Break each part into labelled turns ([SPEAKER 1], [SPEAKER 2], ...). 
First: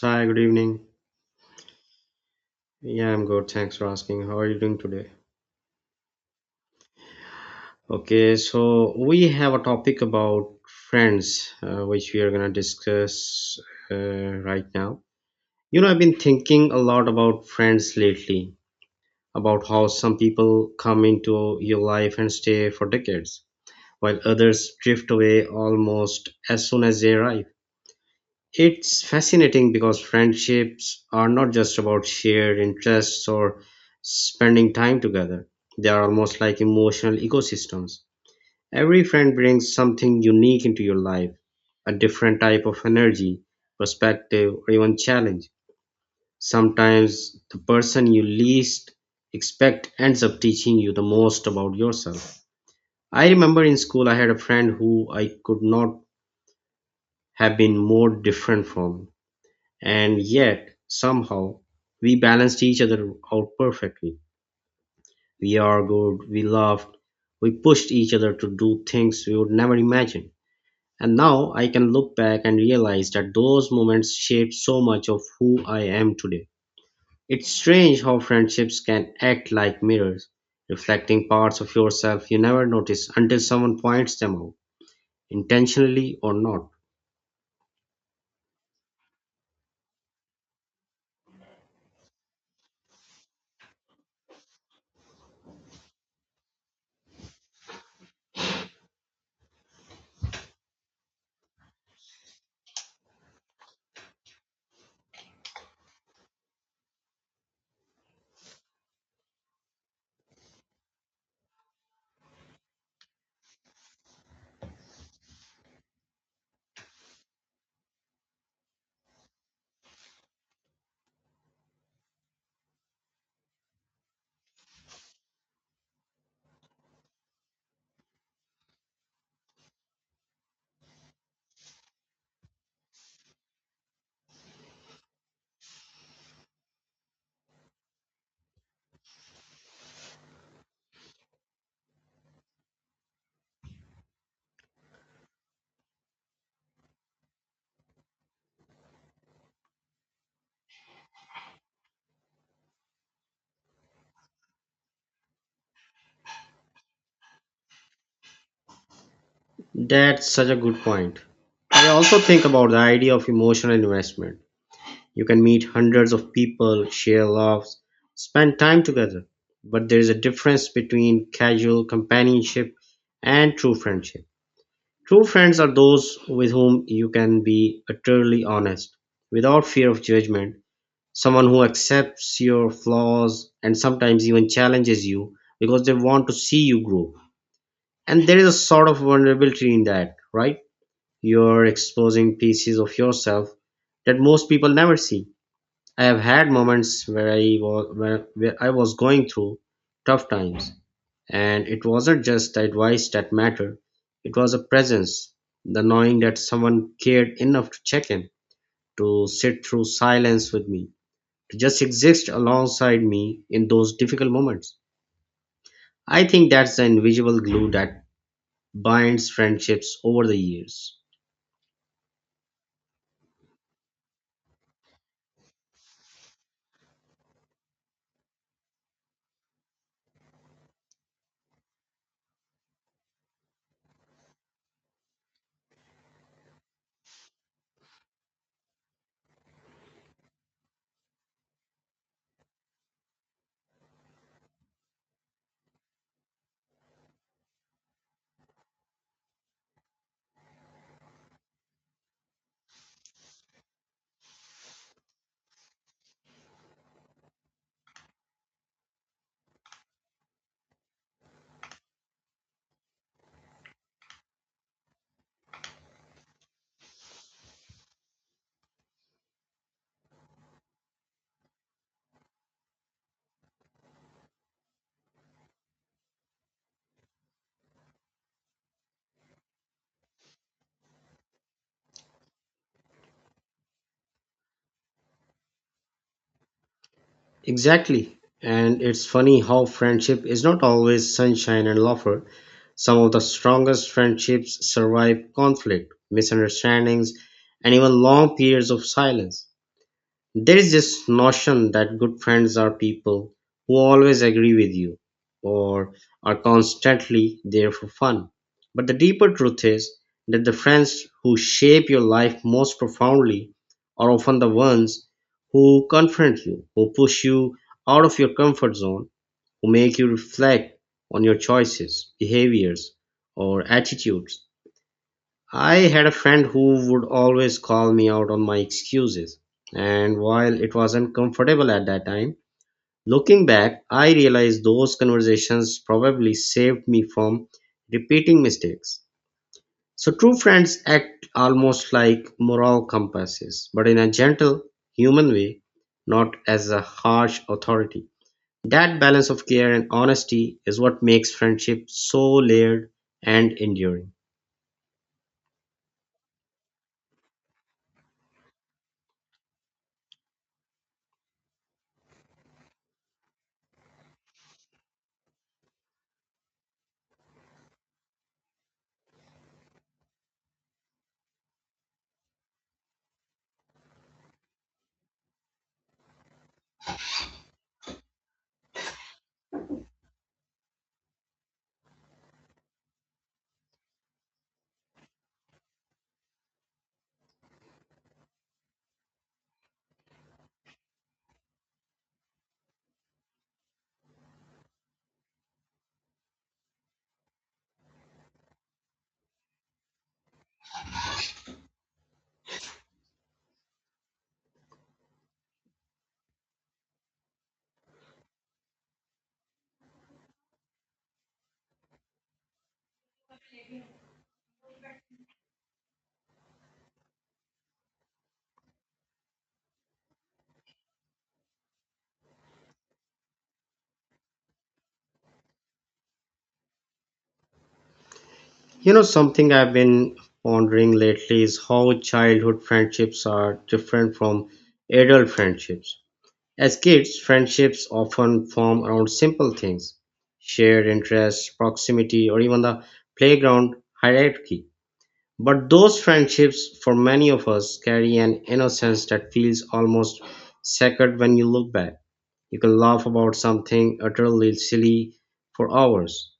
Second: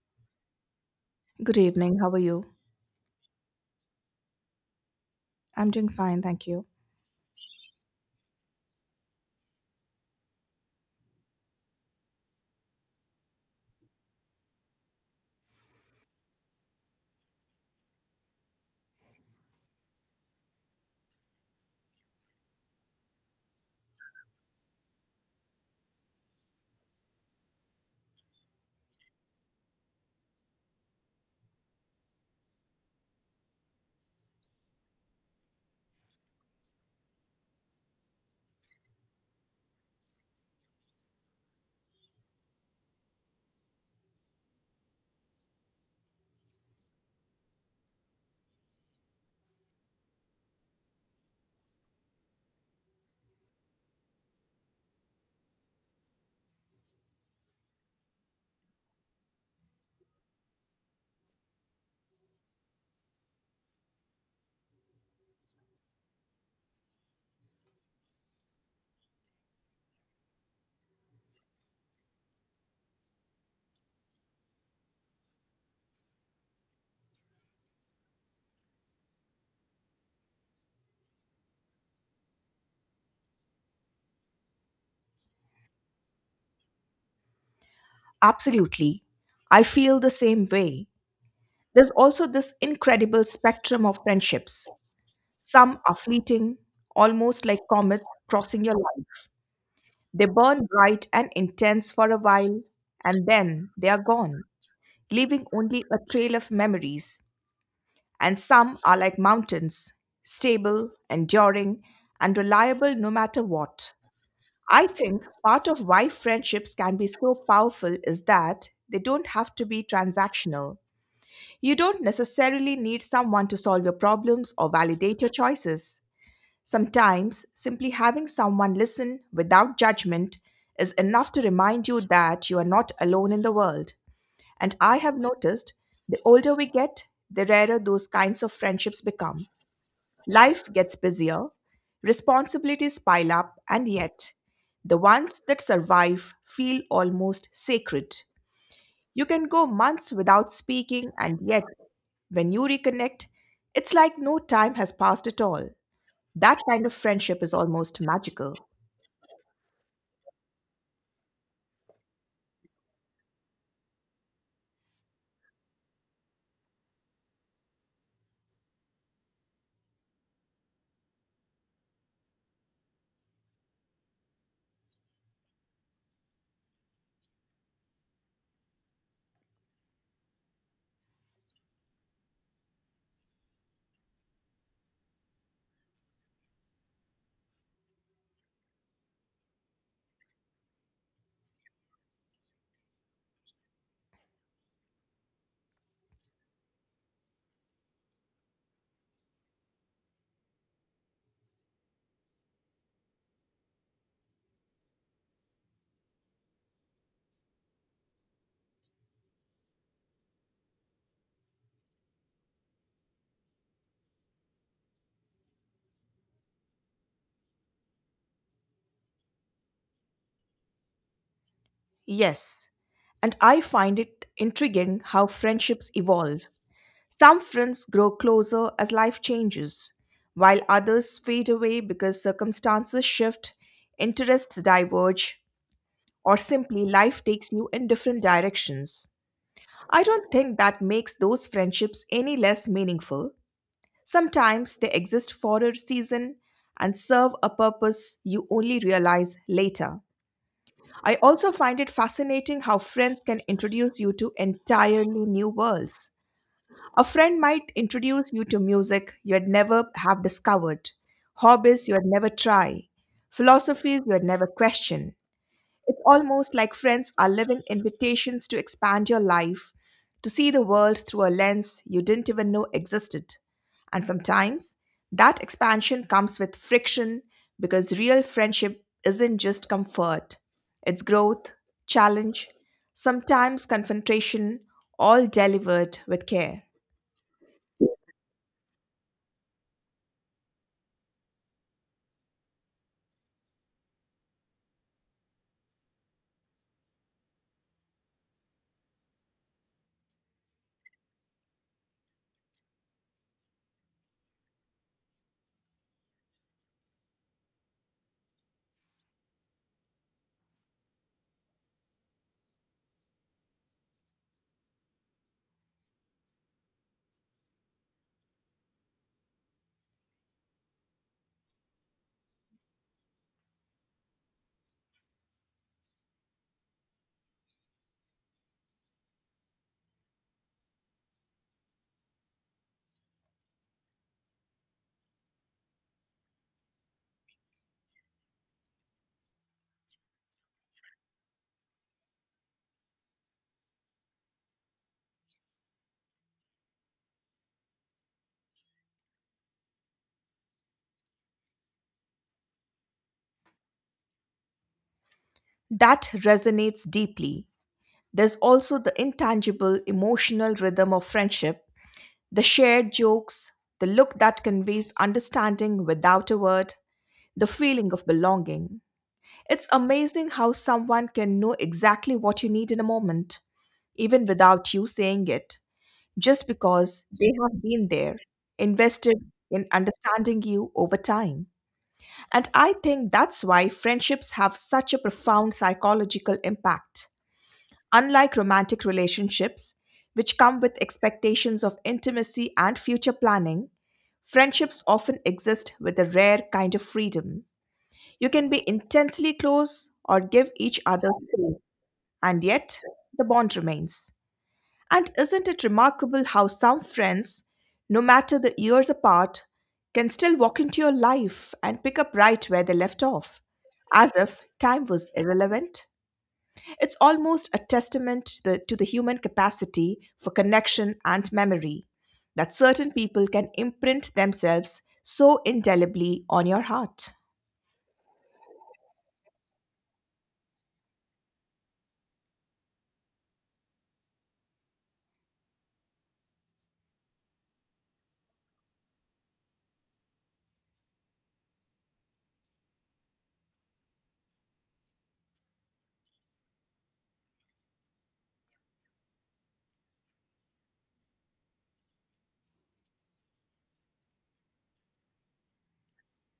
[SPEAKER 1] Hi, good evening.
[SPEAKER 2] Good evening. How are you?
[SPEAKER 1] Yeah, I'm good. Thanks for asking. How are you doing today?
[SPEAKER 2] I'm doing fine, thank you.
[SPEAKER 1] Okay, so we have a topic about friends, which we are going to discuss right now. You know, I've been thinking a lot about friends lately, about how some people come into your life and stay for decades, while others drift away almost as soon as they arrive. It's fascinating because friendships are not just about shared interests or spending time together. They are almost like emotional ecosystems. Every friend brings something unique into your life: a different type of energy, perspective, or even challenge. Sometimes the person you least expect ends up teaching you the most about yourself. I remember in school I had a friend who I could not have been more different from. And yet, somehow, we balanced each other out perfectly. We argued, we laughed, we pushed each other to do things we would never imagine. And now I can look back and realize that those moments shaped so much of who I am today. It's strange how friendships can act like mirrors, reflecting parts of yourself you never notice until someone points them out, intentionally or not.
[SPEAKER 2] Absolutely. I feel the same way. There's also this incredible spectrum of friendships. Some are fleeting, almost like comets crossing your life. They burn bright and intense for a while, and then they are gone, leaving only a trail of memories. And some are like mountains, stable, enduring, and reliable no matter what. I think part of why friendships can be so powerful is that they don't have to be transactional. You don't necessarily need someone to solve your problems or validate your choices. Sometimes, simply having someone listen without judgment is enough to remind you that you are not alone in the world. And I have noticed the older we get, the rarer those kinds of friendships become. Life gets busier, responsibilities pile up, and yet, the ones that survive feel almost sacred. You can go months without speaking, and yet, when you reconnect, it's like no time has passed at all. That kind of friendship is almost magical.
[SPEAKER 1] That's such a good point. I also think about the idea of emotional investment. You can meet hundreds of people, share laughs, spend time together. But there is a difference between casual companionship and true friendship. True friends are those with whom you can be utterly honest, without fear of judgment, someone who accepts your flaws and sometimes even challenges you because they want to see you grow. And there is a sort of vulnerability in that, right? You're exposing pieces of yourself that most people never see. I have had moments where I was going through tough times, and it wasn't just the advice that mattered. It was a presence, the knowing that someone cared enough to check in, to sit through silence with me, to just exist alongside me in those difficult moments. I think that's the invisible glue that binds friendships over the years.
[SPEAKER 2] Yes, and I find it intriguing how friendships evolve. Some friends grow closer as life changes, while others fade away because circumstances shift, interests diverge, or simply life takes you in different directions. I don't think that makes those friendships any less meaningful. Sometimes they exist for a season and serve a purpose you only realize later. I also find it fascinating how friends can introduce you to entirely new worlds, a friend might introduce you to music you had never have discovered, hobbies you had never try, philosophies you had never question. It's almost like friends are living invitations to expand your life, to see the world through a lens you didn't even know existed. And sometimes that expansion comes with friction because real friendship isn't just comfort, it's growth, challenge, sometimes confrontation, all delivered with care.
[SPEAKER 1] Exactly. And it's funny how friendship is not always sunshine and laughter. Some of the strongest friendships survive conflict, misunderstandings, and even long periods of silence. There's this notion that good friends are people who always agree with you or are constantly there for fun. But the deeper truth is that the friends who shape your life most profoundly are often the ones who confront you, who push you out of your comfort zone, who make you reflect on your choices, behaviors, or attitudes. I had a friend who would always call me out on my excuses, and while it was uncomfortable at that time, looking back, I realized those conversations probably saved me from repeating mistakes. So, true friends act almost like moral compasses, but in a gentle, human way, not as a harsh authority. That balance of care and honesty is what makes friendship so layered and enduring.
[SPEAKER 2] That resonates deeply. There's also the intangible emotional rhythm of friendship, the shared jokes, the look that conveys understanding without a word, the feeling of belonging. It's amazing how someone can know exactly what you need in a moment, even without you saying it, just because they have been there, invested in understanding you over time. And I think that's why friendships have such a profound psychological impact. Unlike romantic relationships, which come with expectations of intimacy and future planning, friendships often exist with a rare kind of freedom. You can be intensely close or give each other space, and yet the bond remains. And isn't it remarkable how some friends, no matter the years apart, can still walk into your life and pick up right where they left off, as if time was irrelevant? It's almost a testament to the human capacity for connection and memory that certain people can imprint themselves so indelibly on your heart.
[SPEAKER 1] You know, something I've been pondering lately is how childhood friendships are different from adult friendships. As kids, friendships often form around simple things: shared interests, proximity, or even the playground hierarchy. But those friendships, for many of us, carry an innocence that feels almost sacred when you look back. You can laugh about something utterly silly for hours,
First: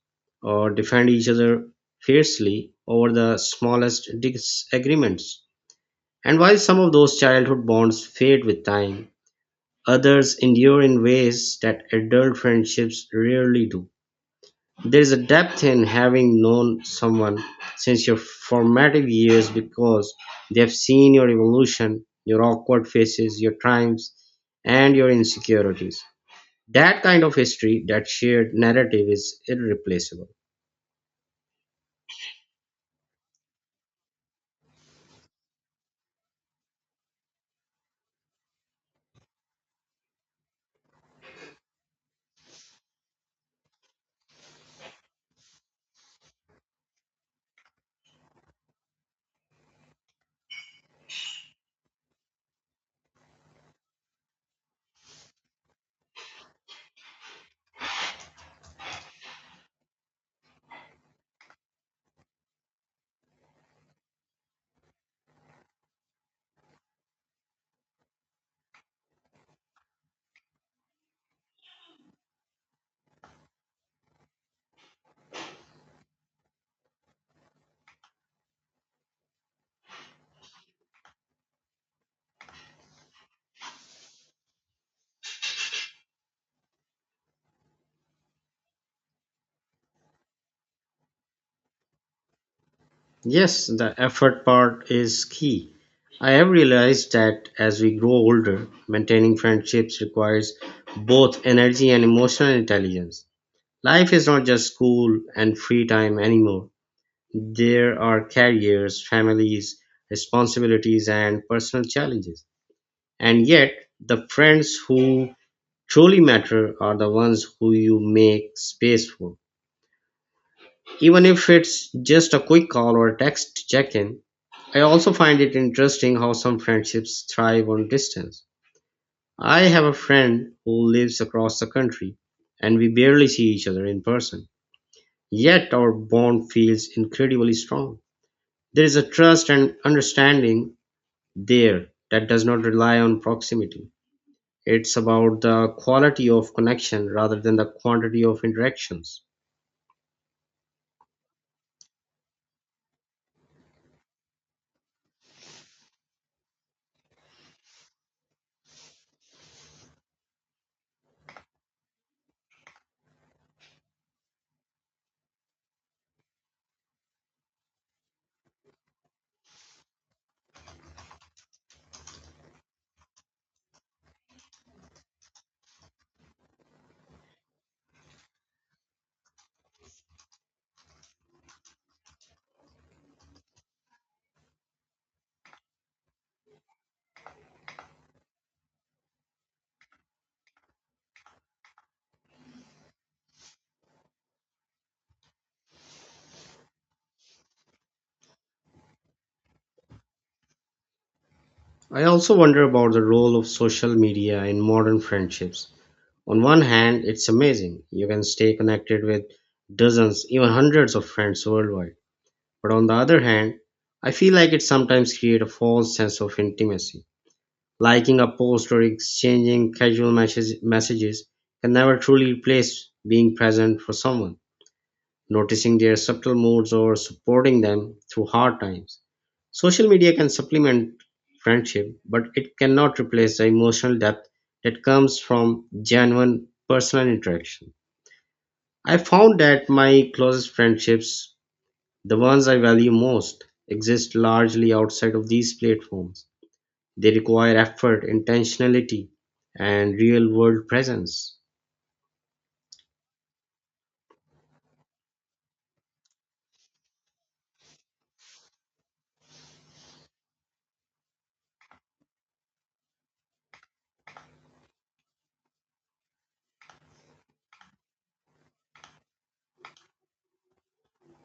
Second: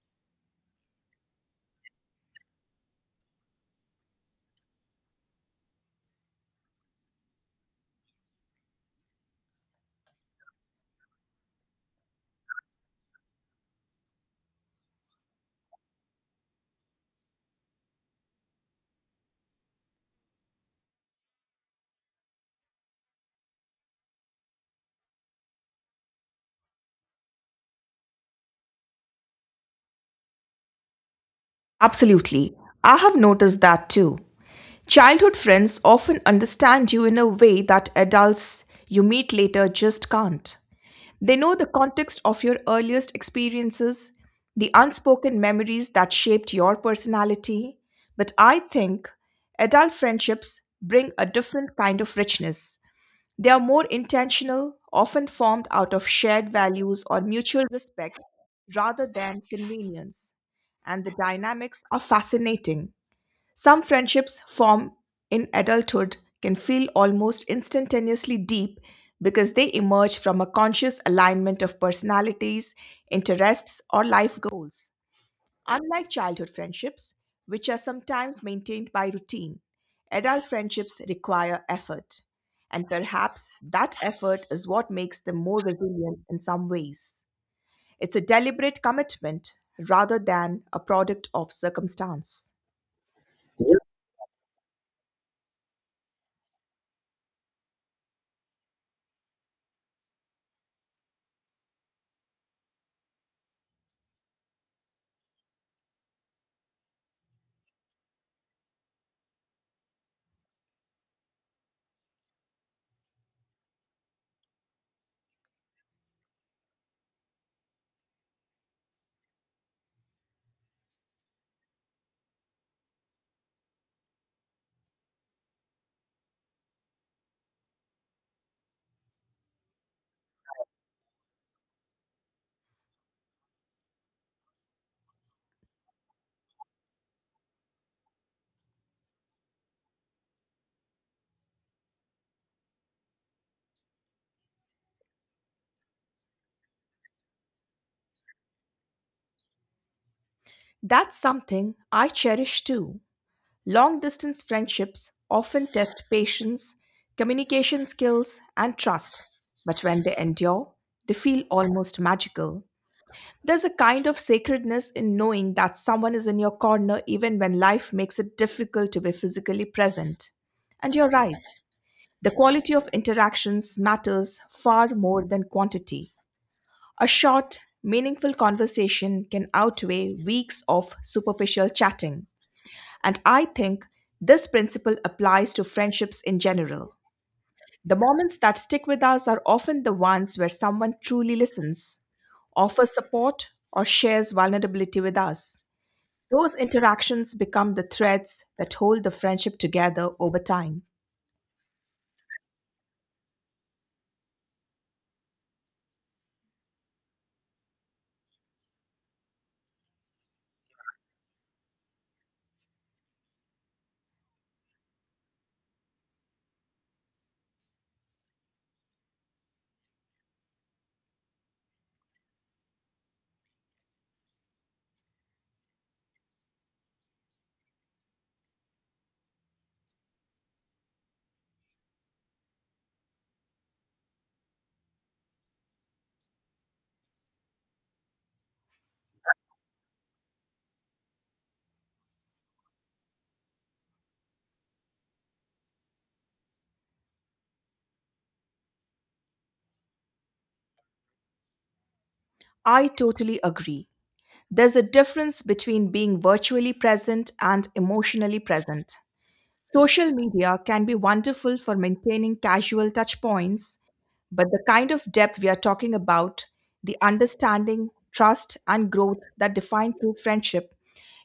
[SPEAKER 1] or defend each other fiercely over the smallest disagreements. And while some of those childhood bonds fade with time, others endure in ways that adult friendships rarely do. There is a depth in having known someone since your formative years, because they have seen your evolution, your awkward faces, your triumphs, and your insecurities. That kind of history, that shared narrative, is irreplaceable.
[SPEAKER 2] Absolutely. I have noticed that too. Childhood friends often understand you in a way that adults you meet later just can't. They know the context of your earliest experiences, the unspoken memories that shaped your personality. But I think adult friendships bring a different kind of richness. They are more intentional, often formed out of shared values or mutual respect rather than convenience. And the dynamics are fascinating. Some friendships form in adulthood can feel almost instantaneously deep because they emerge from a conscious alignment of personalities, interests, or life goals. Unlike childhood friendships, which are sometimes maintained by routine, adult friendships require effort. And perhaps that effort is what makes them more resilient in some ways. It's a deliberate commitment rather than a product of circumstance.
[SPEAKER 1] Yes, the effort part is key. I have realized that as we grow older, maintaining friendships requires both energy and emotional intelligence. Life is not just school and free time anymore. There are careers, families, responsibilities, and personal challenges. And yet, the friends who truly matter are the ones who you make space for, even if it's just a quick call or text check-in. I also find it interesting how some friendships thrive on distance. I have a friend who lives across the country and we barely see each other in person. Yet our bond feels incredibly strong. There is a trust and understanding there that does not rely on proximity. It's about the quality of connection rather than the quantity of interactions.
[SPEAKER 2] That's something I cherish too. Long distance friendships often test patience, communication skills, and trust, but when they endure, they feel almost magical. There's a kind of sacredness in knowing that someone is in your corner even when life makes it difficult to be physically present. And you're right, the quality of interactions matters far more than quantity. A short, meaningful conversation can outweigh weeks of superficial chatting. And I think this principle applies to friendships in general. The moments that stick with us are often the ones where someone truly listens, offers support, or shares vulnerability with us. Those interactions become the threads that hold the friendship together over time.
[SPEAKER 1] I also wonder about the role of social media in modern friendships. On one hand, it's amazing. You can stay connected with dozens, even hundreds of friends worldwide. But on the other hand, I feel like it sometimes creates a false sense of intimacy. Liking a post or exchanging messages can never truly replace being present for someone, noticing their subtle moods or supporting them through hard times. Social media can supplement friendship, but it cannot replace the emotional depth that comes from genuine personal interaction. I found that my closest friendships, the ones I value most, exist largely outside of these platforms. They require effort, intentionality, and real world presence.
[SPEAKER 2] I totally agree. There's a difference between being virtually present and emotionally present. Social media can be wonderful for maintaining casual touchpoints, but the kind of depth we are talking about, the understanding, trust, and growth that define true friendship,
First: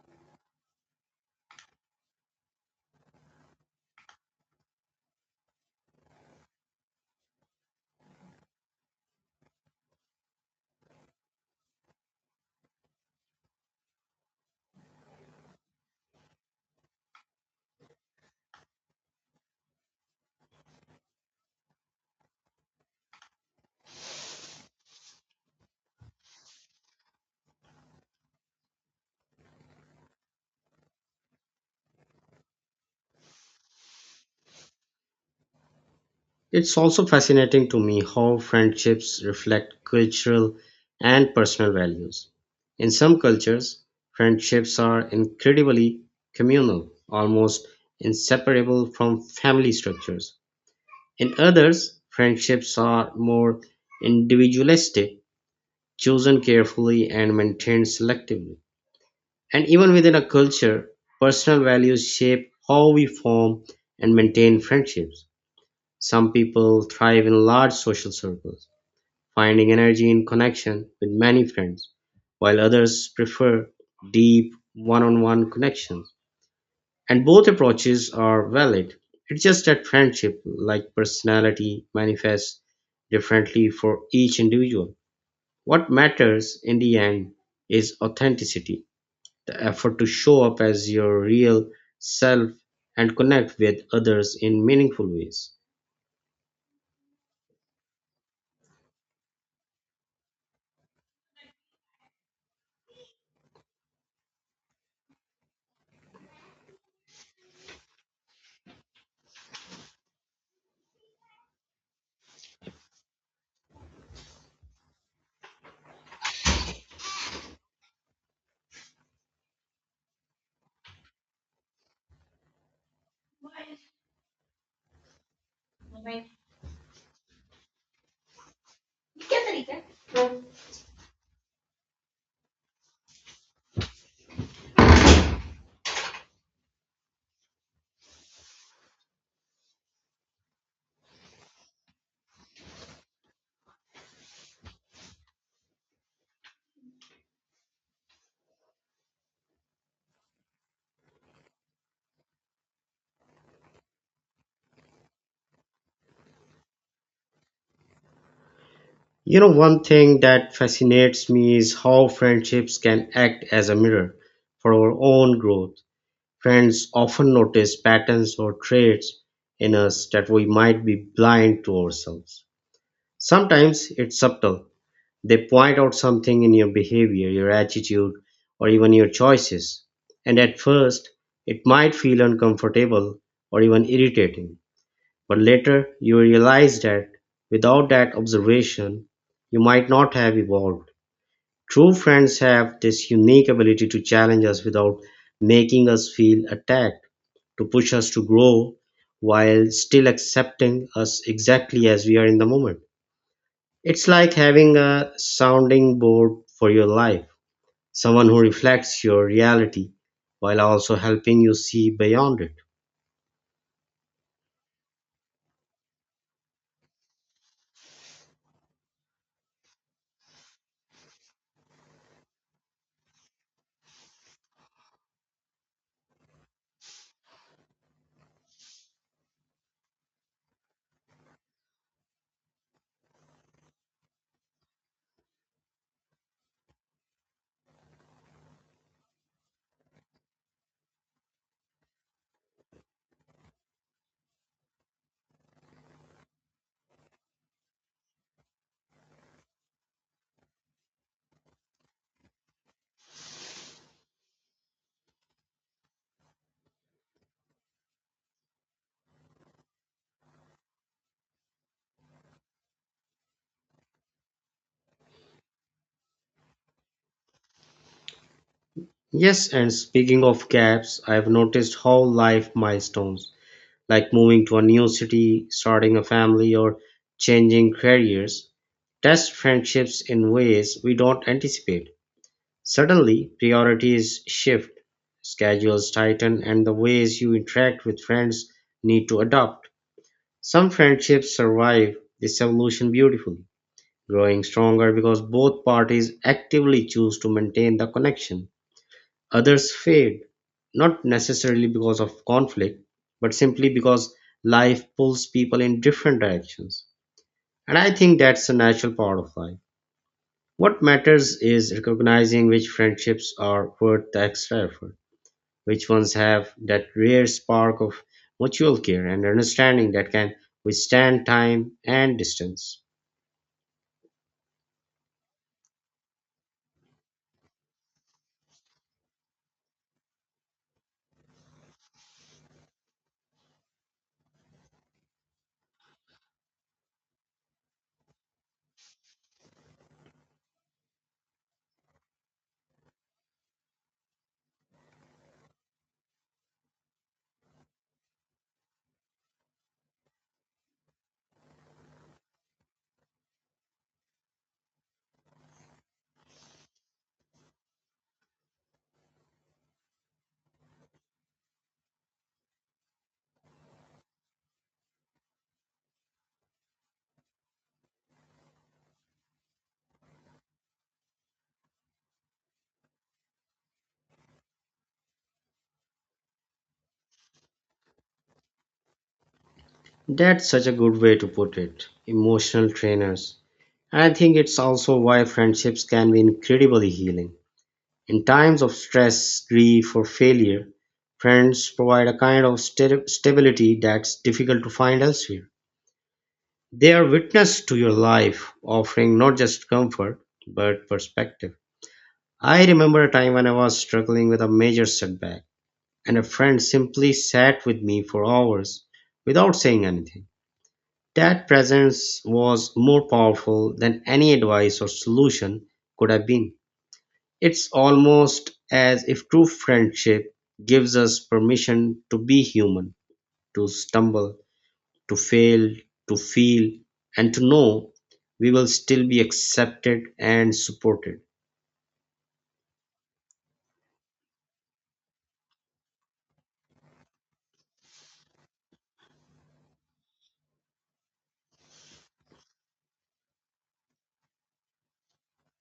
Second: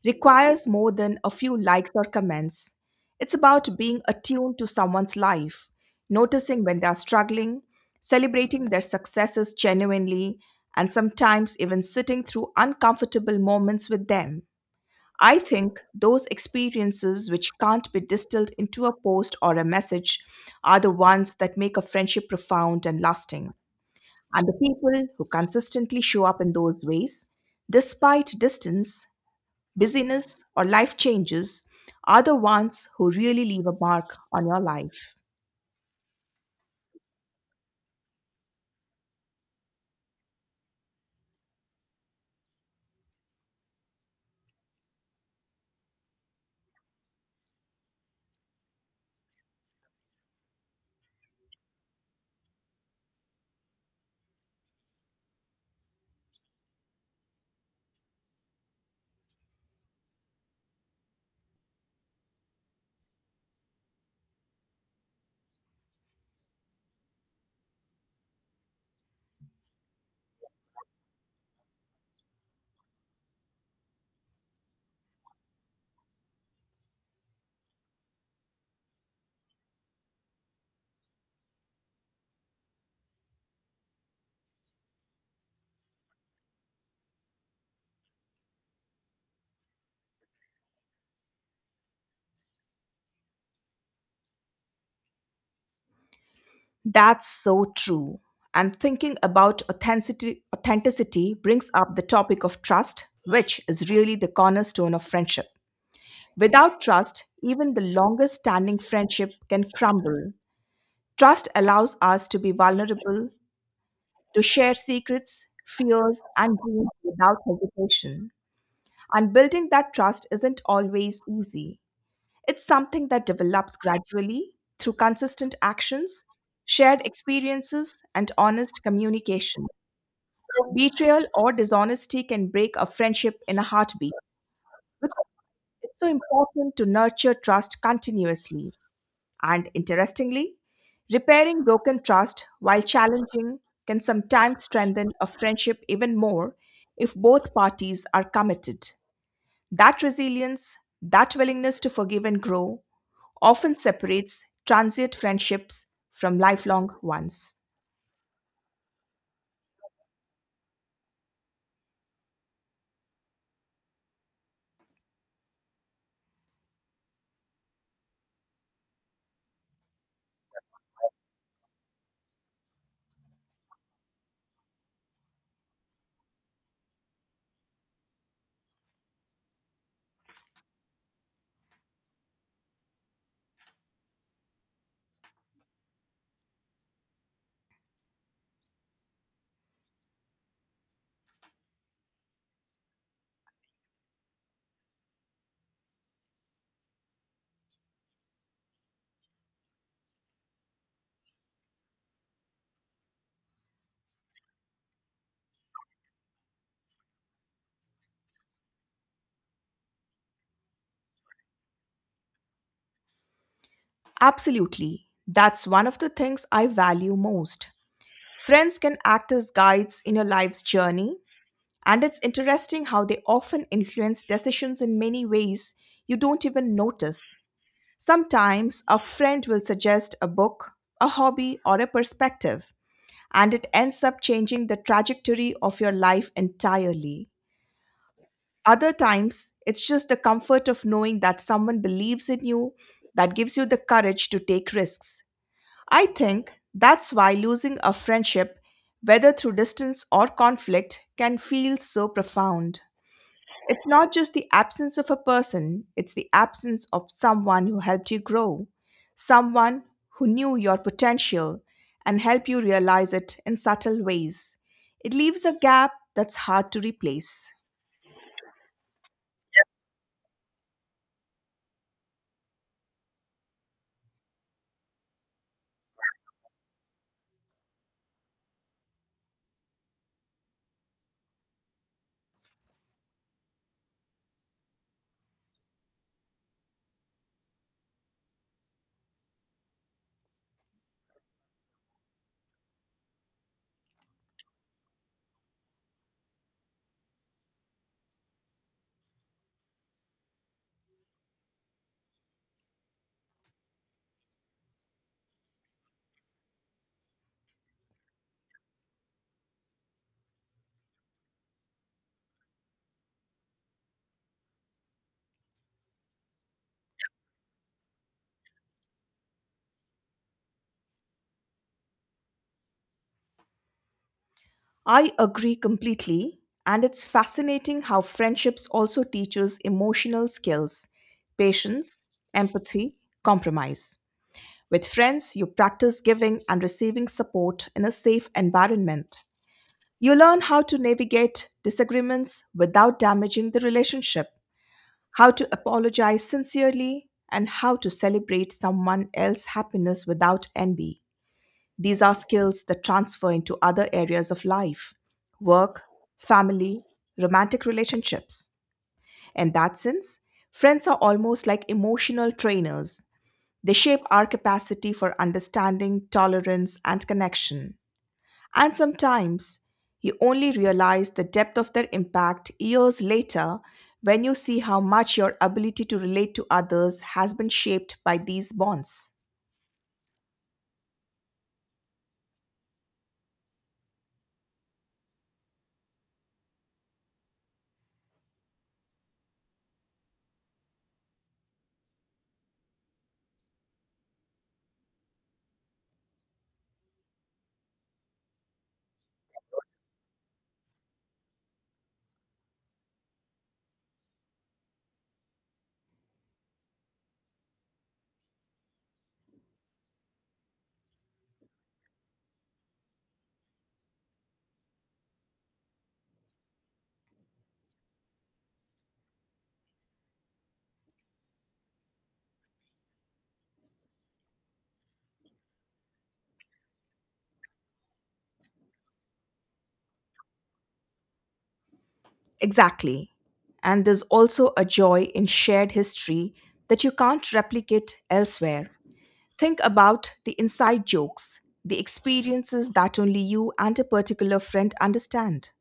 [SPEAKER 2] requires more than a few likes or comments. It's about being attuned to someone's life, noticing when they are struggling, celebrating their successes genuinely, and sometimes even sitting through uncomfortable moments with them. I think those experiences which can't be distilled into a post or a message are the ones that make a friendship profound and lasting. And the people who consistently show up in those ways, despite distance, busyness, or life changes, are the ones who really leave a mark on your life.
[SPEAKER 1] It's also fascinating to me how friendships reflect cultural and personal values. In some cultures, friendships are incredibly communal, almost inseparable from family structures. In others, friendships are more individualistic, chosen carefully and maintained selectively. And even within a culture, personal values shape how we form and maintain friendships. Some people thrive in large social circles, finding energy in connection with many friends, while others prefer deep one-on-one connections. And both approaches are valid. It's just that friendship, like personality, manifests differently for each individual. What matters in the end is authenticity, the effort to show up as your real self and connect with others in meaningful ways.
[SPEAKER 2] That's so true. And thinking about authenticity, brings up the topic of trust, which is really the cornerstone of friendship. Without trust, even the longest standing friendship can crumble. Trust allows us to be vulnerable, to share secrets, fears, and dreams without hesitation. And building that trust isn't always easy. It's something that develops gradually through consistent actions, shared experiences, and honest communication. Betrayal or dishonesty can break a friendship in a heartbeat, which it's so important to nurture trust continuously. And interestingly, repairing broken trust while challenging can sometimes strengthen a friendship even more if both parties are committed. That resilience, that willingness to forgive and grow, often separates transient friendships from lifelong ones.
[SPEAKER 1] You know, one thing that fascinates me is how friendships can act as a mirror for our own growth. Friends often notice patterns or traits in us that we might be blind to ourselves. Sometimes it's subtle. They point out something in your behavior, your attitude, or even your choices. And at first, it might feel uncomfortable or even irritating. But later you realize that without that observation, you might not have evolved. True friends have this unique ability to challenge us without making us feel attacked, to push us to grow while still accepting us exactly as we are in the moment. It's like having a sounding board for your life, someone who reflects your reality while also helping you see beyond it.
[SPEAKER 2] Absolutely. That's one of the things I value most. Friends can act as guides in your life's journey, and it's interesting how they often influence decisions in many ways you don't even notice. Sometimes a friend will suggest a book, a hobby, or a perspective, and it ends up changing the trajectory of your life entirely. Other times, it's just the comfort of knowing that someone believes in you that gives you the courage to take risks. I think that's why losing a friendship, whether through distance or conflict, can feel so profound. It's not just the absence of a person, it's the absence of someone who helped you grow, someone who knew your potential and helped you realize it in subtle ways. It leaves a gap that's hard to replace.
[SPEAKER 1] Yes, and speaking of gaps, I've noticed how life milestones like moving to a new city, starting a family, or changing careers, test friendships in ways we don't anticipate. Suddenly, priorities shift, schedules tighten, and the ways you interact with friends need to adapt. Some friendships survive this evolution beautifully, growing stronger because both parties actively choose to maintain the connection. Others fade, not necessarily because of conflict, but simply because life pulls people in different directions. And I think that's a natural part of life. What matters is recognizing which friendships are worth the extra effort, which ones have that rare spark of mutual care and understanding that can withstand time and distance.
[SPEAKER 2] I agree completely, and it's fascinating how friendships also teaches emotional skills, patience, empathy, compromise. With friends, you practice giving and receiving support in a safe environment. You learn how to navigate disagreements without damaging the relationship, how to apologize sincerely, and how to celebrate someone else's happiness without envy. These are skills that transfer into other areas of life, work, family, romantic relationships. In that sense, friends are almost like emotional trainers. They shape our capacity for understanding, tolerance, and connection. And sometimes you only realize the depth of their impact years later when you see how much your ability to relate to others has been shaped by these bonds.
[SPEAKER 1] That's such a good way to put it. Emotional trainers. I think it's also why friendships can be incredibly healing. In times of stress, grief, or failure, friends provide a kind of stability that's difficult to find elsewhere. They are witness to your life, offering not just comfort, but perspective. I remember a time when I was struggling with a major setback, and a friend simply sat with me for hours without saying anything. That presence was more powerful than any advice or solution could have been. It's almost as if true friendship gives us permission to be human, to stumble, to fail, to feel, and to know we will still be accepted and supported.
[SPEAKER 2] Exactly. And there's also a joy in shared history that you can't replicate elsewhere. Think about the inside jokes, the experiences that only you and a particular friend understand.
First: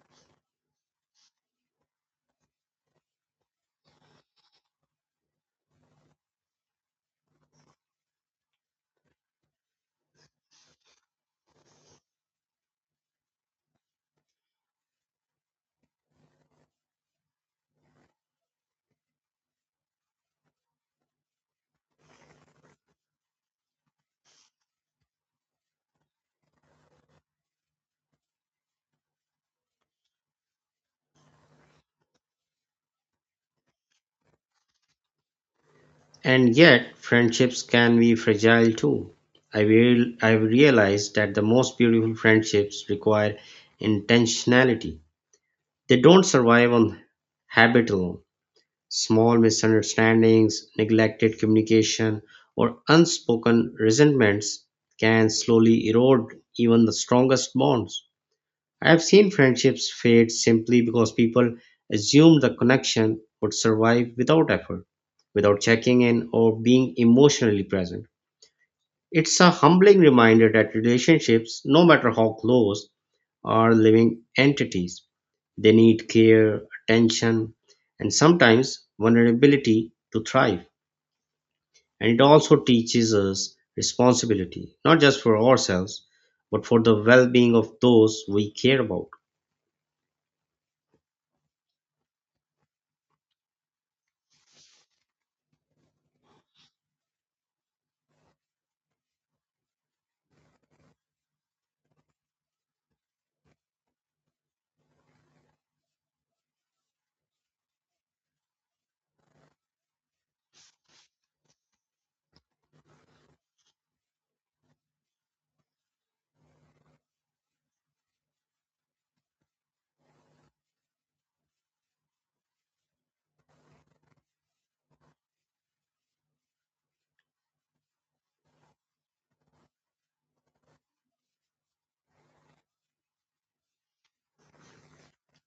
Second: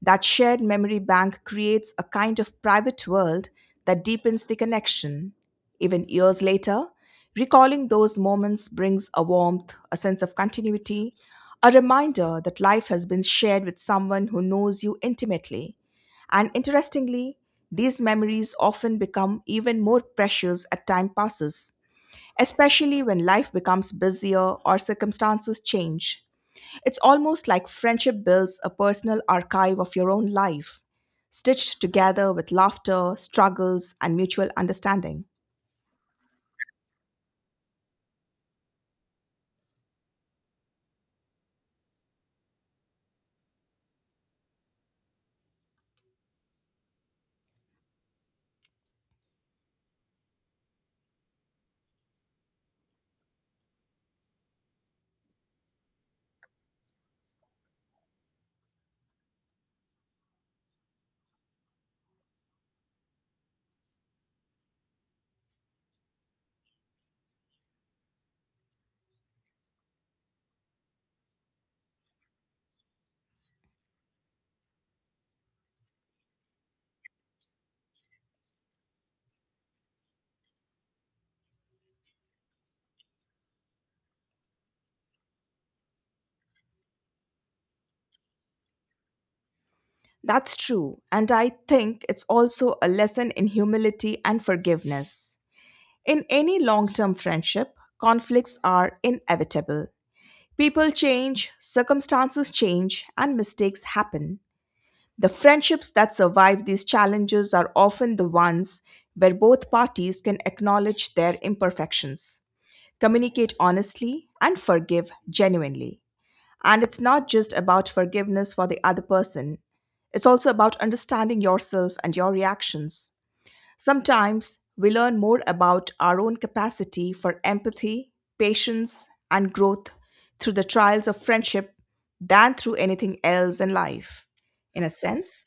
[SPEAKER 2] That shared memory bank creates a kind of private world that deepens the connection. Even years later, recalling those moments brings a warmth, a sense of continuity, a reminder that life has been shared with someone who knows you intimately. And interestingly, these memories often become even more precious as time passes, especially when life becomes busier or circumstances change. It's almost like friendship builds a personal archive of your own life, stitched together with laughter, struggles, and mutual understanding.
[SPEAKER 1] And yet, friendships can be fragile too. I've realized that the most beautiful friendships require intentionality. They don't survive on habit alone. Small misunderstandings, neglected communication, or unspoken resentments can slowly erode even the strongest bonds. I have seen friendships fade simply because people assumed the connection would survive without effort, without checking in or being emotionally present. It's a humbling reminder that relationships, no matter how close, are living entities. They need care, attention, and sometimes vulnerability to thrive. And it also teaches us responsibility, not just for ourselves, but for the well being of those we care about.
[SPEAKER 2] That's true, and I think it's also a lesson in humility and forgiveness. In any long term friendship, conflicts are inevitable. People change, circumstances change, and mistakes happen. The friendships that survive these challenges are often the ones where both parties can acknowledge their imperfections, communicate honestly, and forgive genuinely. And it's not just about forgiveness for the other person, it's also about understanding yourself and your reactions. Sometimes we learn more about our own capacity for empathy, patience, and growth through the trials of friendship than through anything else in life. In a sense,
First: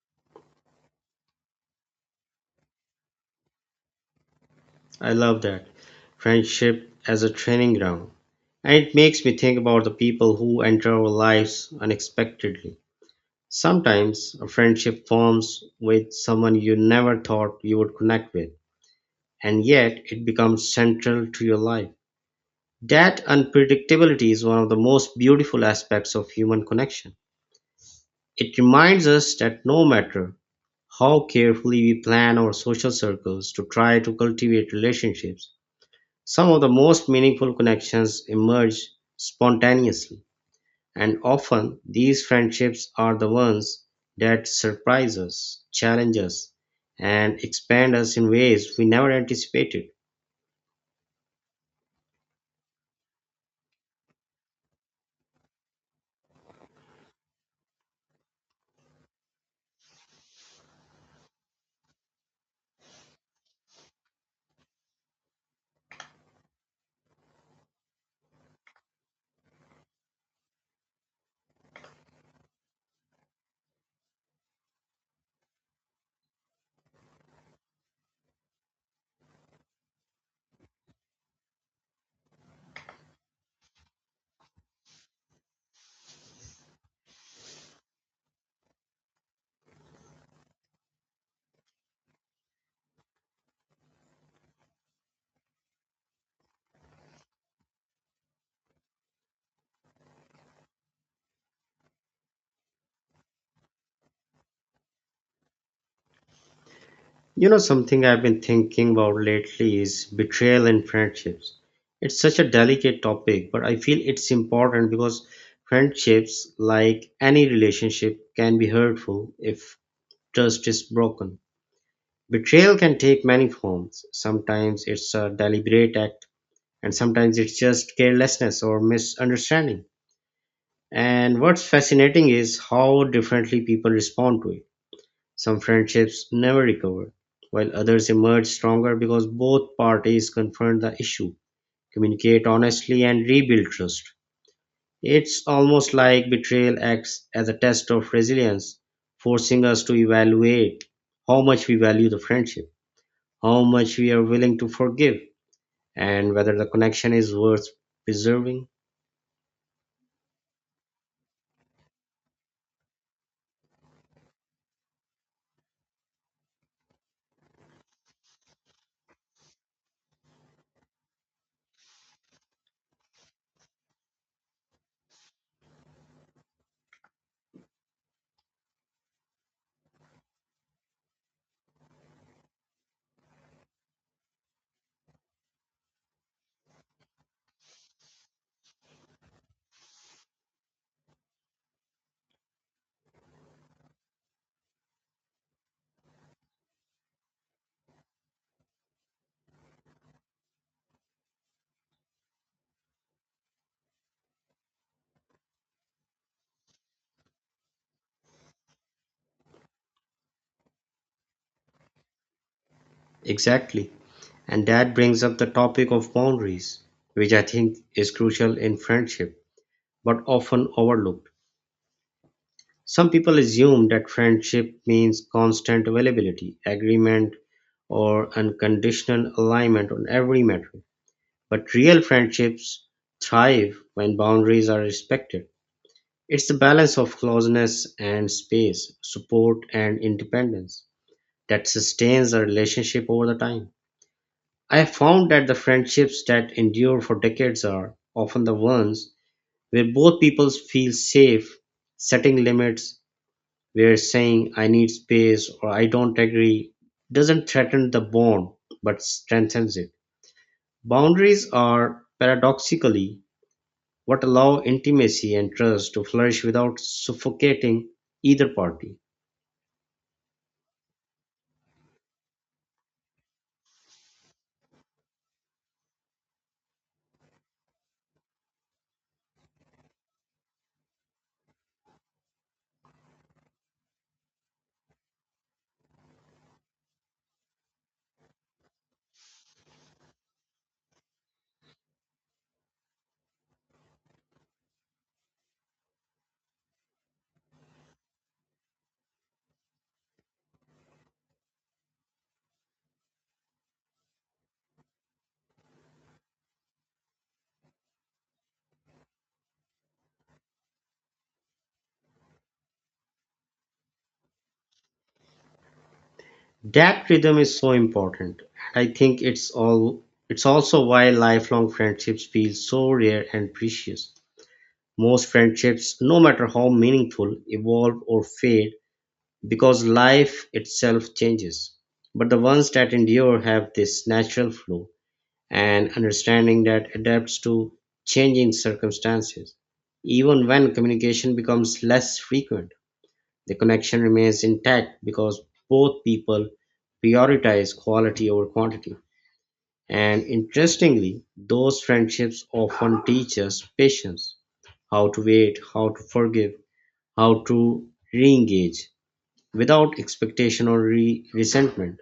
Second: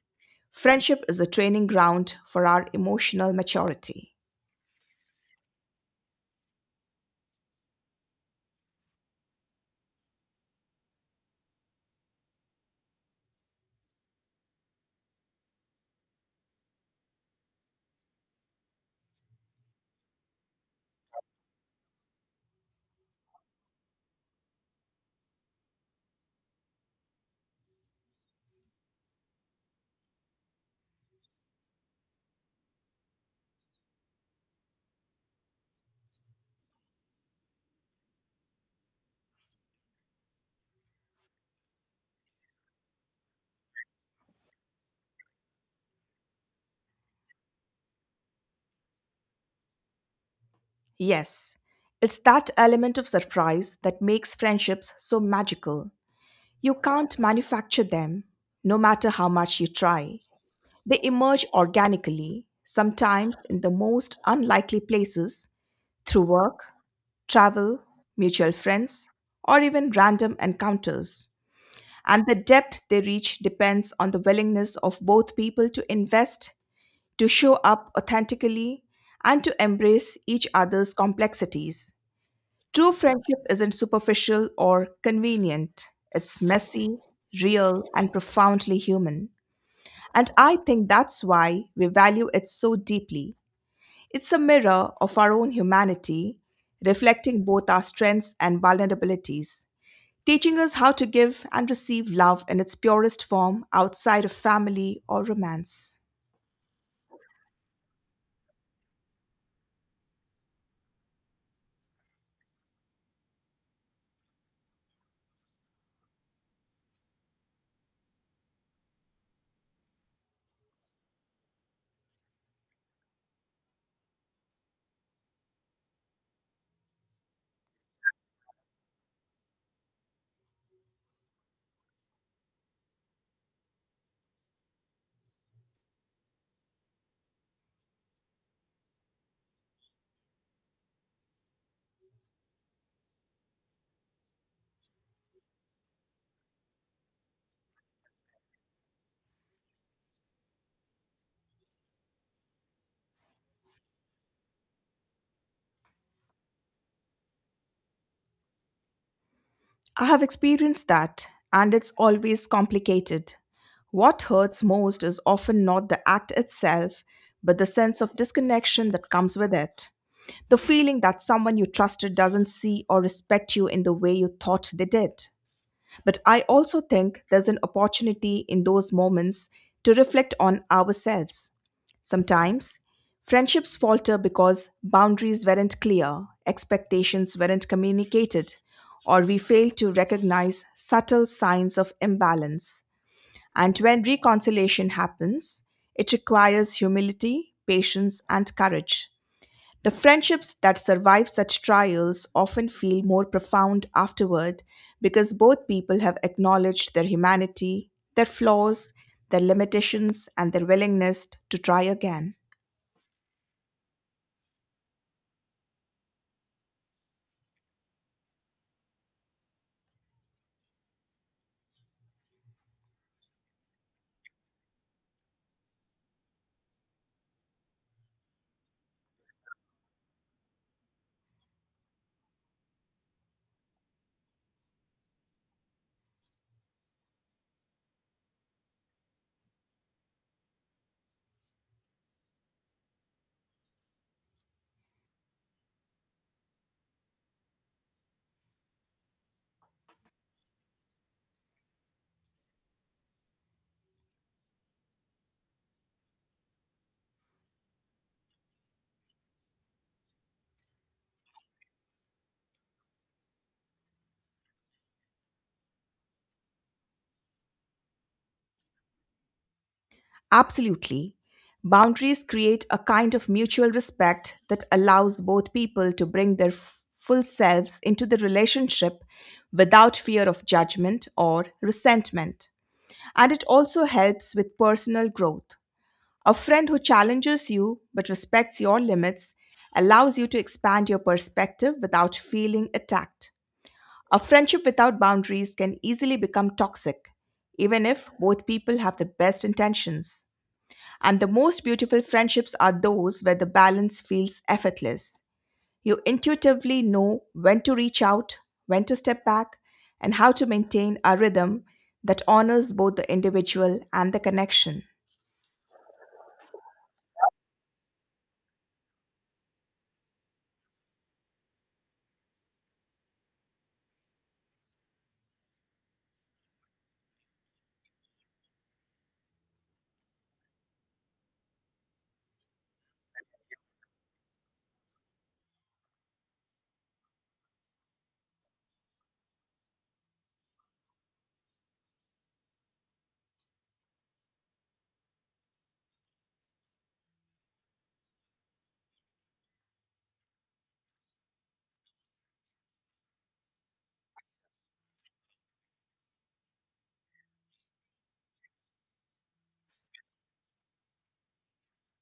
[SPEAKER 2] friendship is a training ground for our emotional maturity.
[SPEAKER 1] I love that. Friendship as a training ground. And it makes me think about the people who enter our lives unexpectedly. Sometimes a friendship forms with someone you never thought you would connect with, and yet it becomes central to your life. That unpredictability is one of the most beautiful aspects of human connection. It reminds us that no matter how carefully we plan our social circles to try to cultivate relationships, some of the most meaningful connections emerge spontaneously, and often these friendships are the ones that surprise us, challenge us, and expand us in ways we never anticipated.
[SPEAKER 2] Yes, it's that element of surprise that makes friendships so magical. You can't manufacture them, no matter how much you try. They emerge organically, sometimes in the most unlikely places, through work, travel, mutual friends, or even random encounters. And the depth they reach depends on the willingness of both people to invest, to show up authentically, and to embrace each other's complexities. True friendship isn't superficial or convenient, it's messy, real, and profoundly human. And I think that's why we value it so deeply. It's a mirror of our own humanity, reflecting both our strengths and vulnerabilities, teaching us how to give and receive love in its purest form outside of family or romance.
[SPEAKER 1] You know, something I've been thinking about lately is betrayal in friendships. It's such a delicate topic, but I feel it's important because friendships, like any relationship, can be hurtful if trust is broken. Betrayal can take many forms. Sometimes it's a deliberate act, and sometimes it's just carelessness or misunderstanding. And what's fascinating is how differently people respond to it. Some friendships never recover, while others emerge stronger because both parties confront the issue, communicate honestly, and rebuild trust. It's almost like betrayal acts as a test of resilience, forcing us to evaluate how much we value the friendship, how much we are willing to forgive, and whether the connection is worth preserving.
[SPEAKER 2] I have experienced that, and it's always complicated. What hurts most is often not the act itself, but the sense of disconnection that comes with it. The feeling that someone you trusted doesn't see or respect you in the way you thought they did. But I also think there's an opportunity in those moments to reflect on ourselves. Sometimes friendships falter because boundaries weren't clear, expectations weren't communicated, or we failed to recognize subtle signs of imbalance. And when reconciliation happens, it requires humility, patience, and courage. The friendships that survive such trials often feel more profound afterward because both people have acknowledged their humanity, their flaws, their limitations, and their willingness to try again.
[SPEAKER 1] Exactly. And that brings up the topic of boundaries, which I think is crucial in friendship, but often overlooked. Some people assume that friendship means constant availability, agreement, or unconditional alignment on every matter. But real friendships thrive when boundaries are respected. It's the balance of closeness and space, support and independence that sustains a relationship over the time. I have found that the friendships that endure for decades are often the ones where both people feel safe setting limits, where saying I need space or I don't agree doesn't threaten the bond but strengthens it. Boundaries are paradoxically what allow intimacy and trust to flourish without suffocating either party.
[SPEAKER 2] Absolutely. Boundaries create a kind of mutual respect that allows both people to bring their full selves into the relationship without fear of judgment or resentment. And it also helps with personal growth. A friend who challenges you but respects your limits allows you to expand your perspective without feeling attacked. A friendship without boundaries can easily become toxic, even if both people have the best intentions. And the most beautiful friendships are those where the balance feels effortless. You intuitively know when to reach out, when to step back, and how to maintain a rhythm that honors both the individual and the connection.
[SPEAKER 1] That rhythm is so important. I think it's also why lifelong friendships feel so rare and precious. Most friendships, no matter how meaningful, evolve or fade because life itself changes. But the ones that endure have this natural flow and understanding that adapts to changing circumstances. Even when communication becomes less frequent, the connection remains intact because both people prioritize quality over quantity. And interestingly, those friendships often teach us patience, how to wait, how to forgive, how to re engage without expectation or resentment.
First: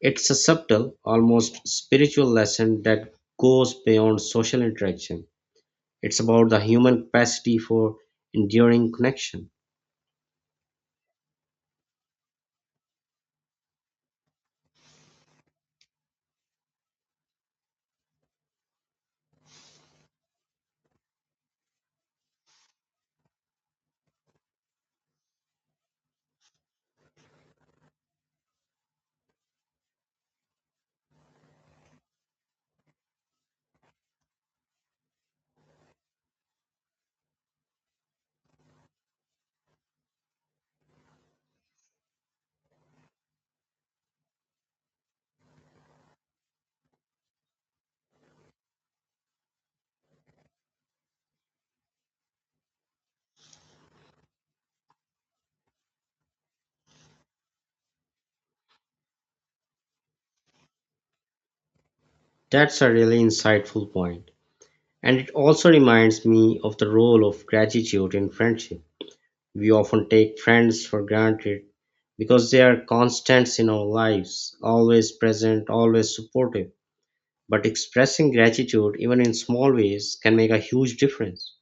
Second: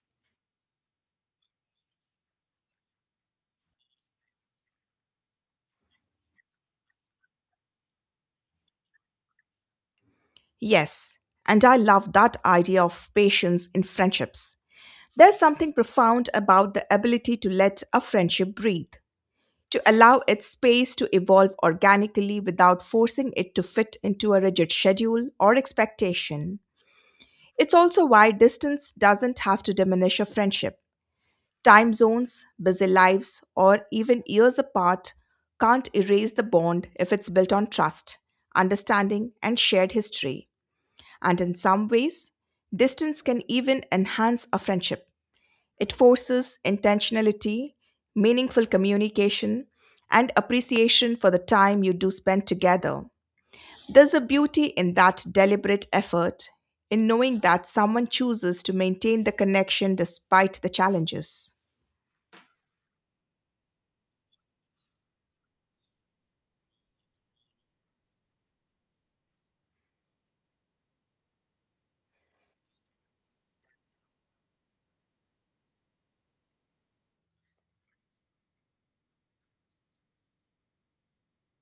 [SPEAKER 1] It's a subtle, almost spiritual lesson that goes beyond social interaction. It's about the human capacity for enduring connection.
[SPEAKER 2] Yes, and I love that idea of patience in friendships. There's something profound about the ability to let a friendship breathe, to allow its space to evolve organically without forcing it to fit into a rigid schedule or expectation. It's also why distance doesn't have to diminish a friendship. Time zones, busy lives, or even years apart can't erase the bond if it's built on trust, understanding, and shared history. And in some ways, distance can even enhance a friendship. It forces intentionality, meaningful communication, and appreciation for the time you do spend together. There's a beauty in that deliberate effort, in knowing that someone chooses to maintain the connection despite the challenges.
[SPEAKER 1] That's a really insightful point. And it also reminds me of the role of gratitude in friendship. We often take friends for granted because they are constants in our lives, always present, always supportive. But expressing gratitude, even in small ways, can make a huge difference.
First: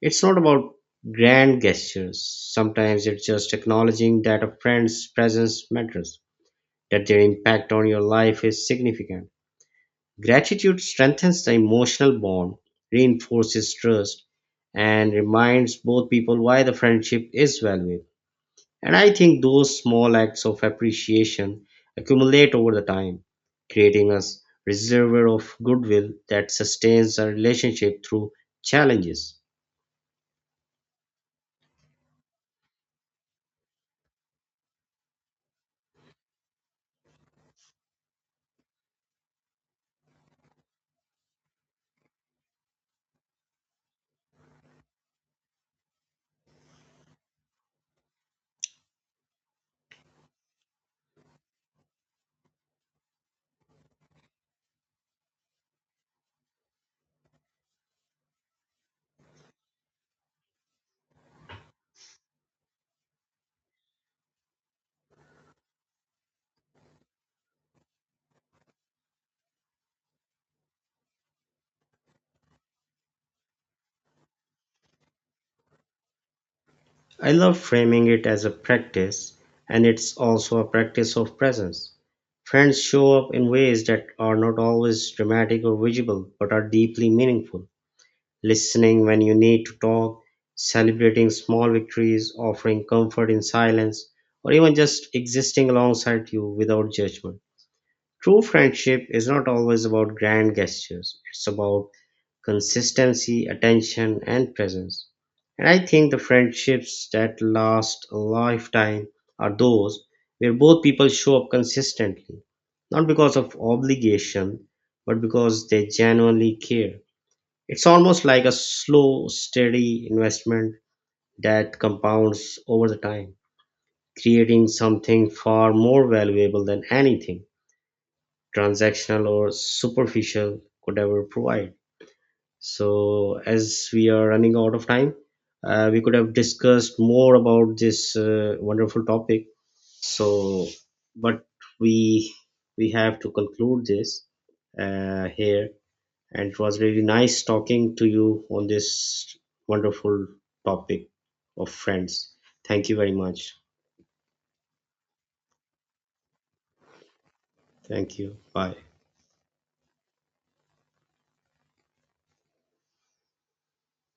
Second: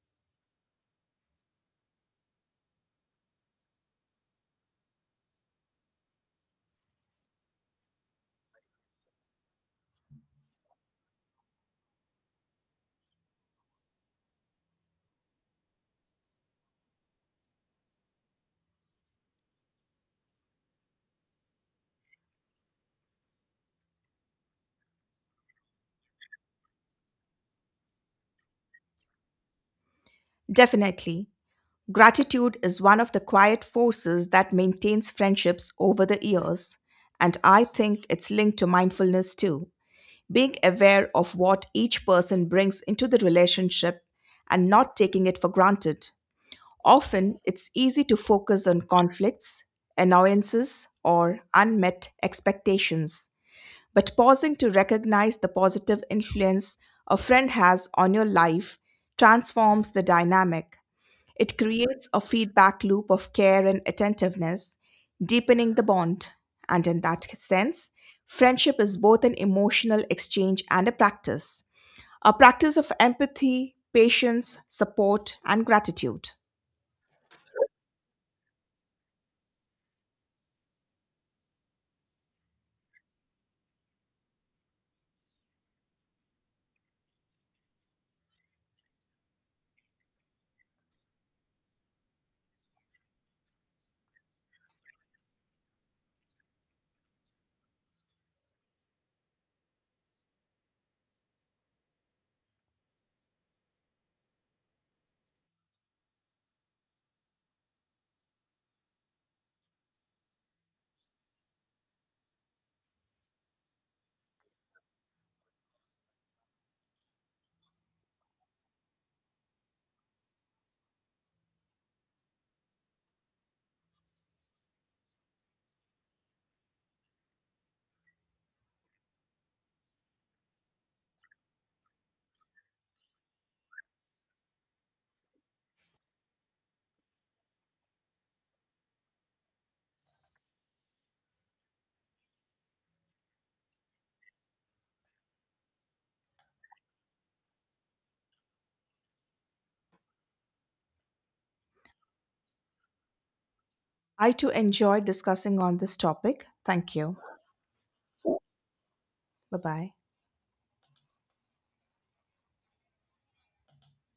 [SPEAKER 1] It's not about grand gestures. Sometimes it's just acknowledging that a friend's presence matters, that their impact on your life is significant. Gratitude strengthens the emotional bond, reinforces trust, and reminds both people why the friendship is valuable. And I think those small acts of appreciation accumulate over the time, creating a reservoir of goodwill that sustains a relationship through challenges.
[SPEAKER 2] Definitely, gratitude is one of the quiet forces that maintains friendships over the years, and I think it's linked to mindfulness too. Being aware of what each person brings into the relationship and not taking it for granted. Often, it's easy to focus on conflicts, annoyances, or unmet expectations. But pausing to recognize the positive influence a friend has on your life transforms the dynamic. It creates a feedback loop of care and attentiveness, deepening the bond. And in that sense, friendship is both an emotional exchange and a practice of empathy, patience, support, and gratitude.
[SPEAKER 1] I love framing it as a practice, and it's also a practice of presence. Friends show up in ways that are not always dramatic or visible, but are deeply meaningful. Listening when you need to talk, celebrating small victories, offering comfort in silence, or even just existing alongside you without judgment. True friendship is not always about grand gestures, it's about consistency, attention, and presence. And I think the friendships that last a lifetime are those where both people show up consistently, not because of obligation, but because they genuinely care. It's almost like a slow, steady investment that compounds over the time, creating something far more valuable than anything transactional or superficial could ever provide. So, as we are running out of time, we could have discussed more about this wonderful topic. So, but we we have to conclude this here. And it was really nice talking to you on this wonderful topic of friends. Thank you very much.
[SPEAKER 2] I too enjoyed discussing on this topic. Thank you.
[SPEAKER 1] Thank you. Bye.
[SPEAKER 2] Bye bye.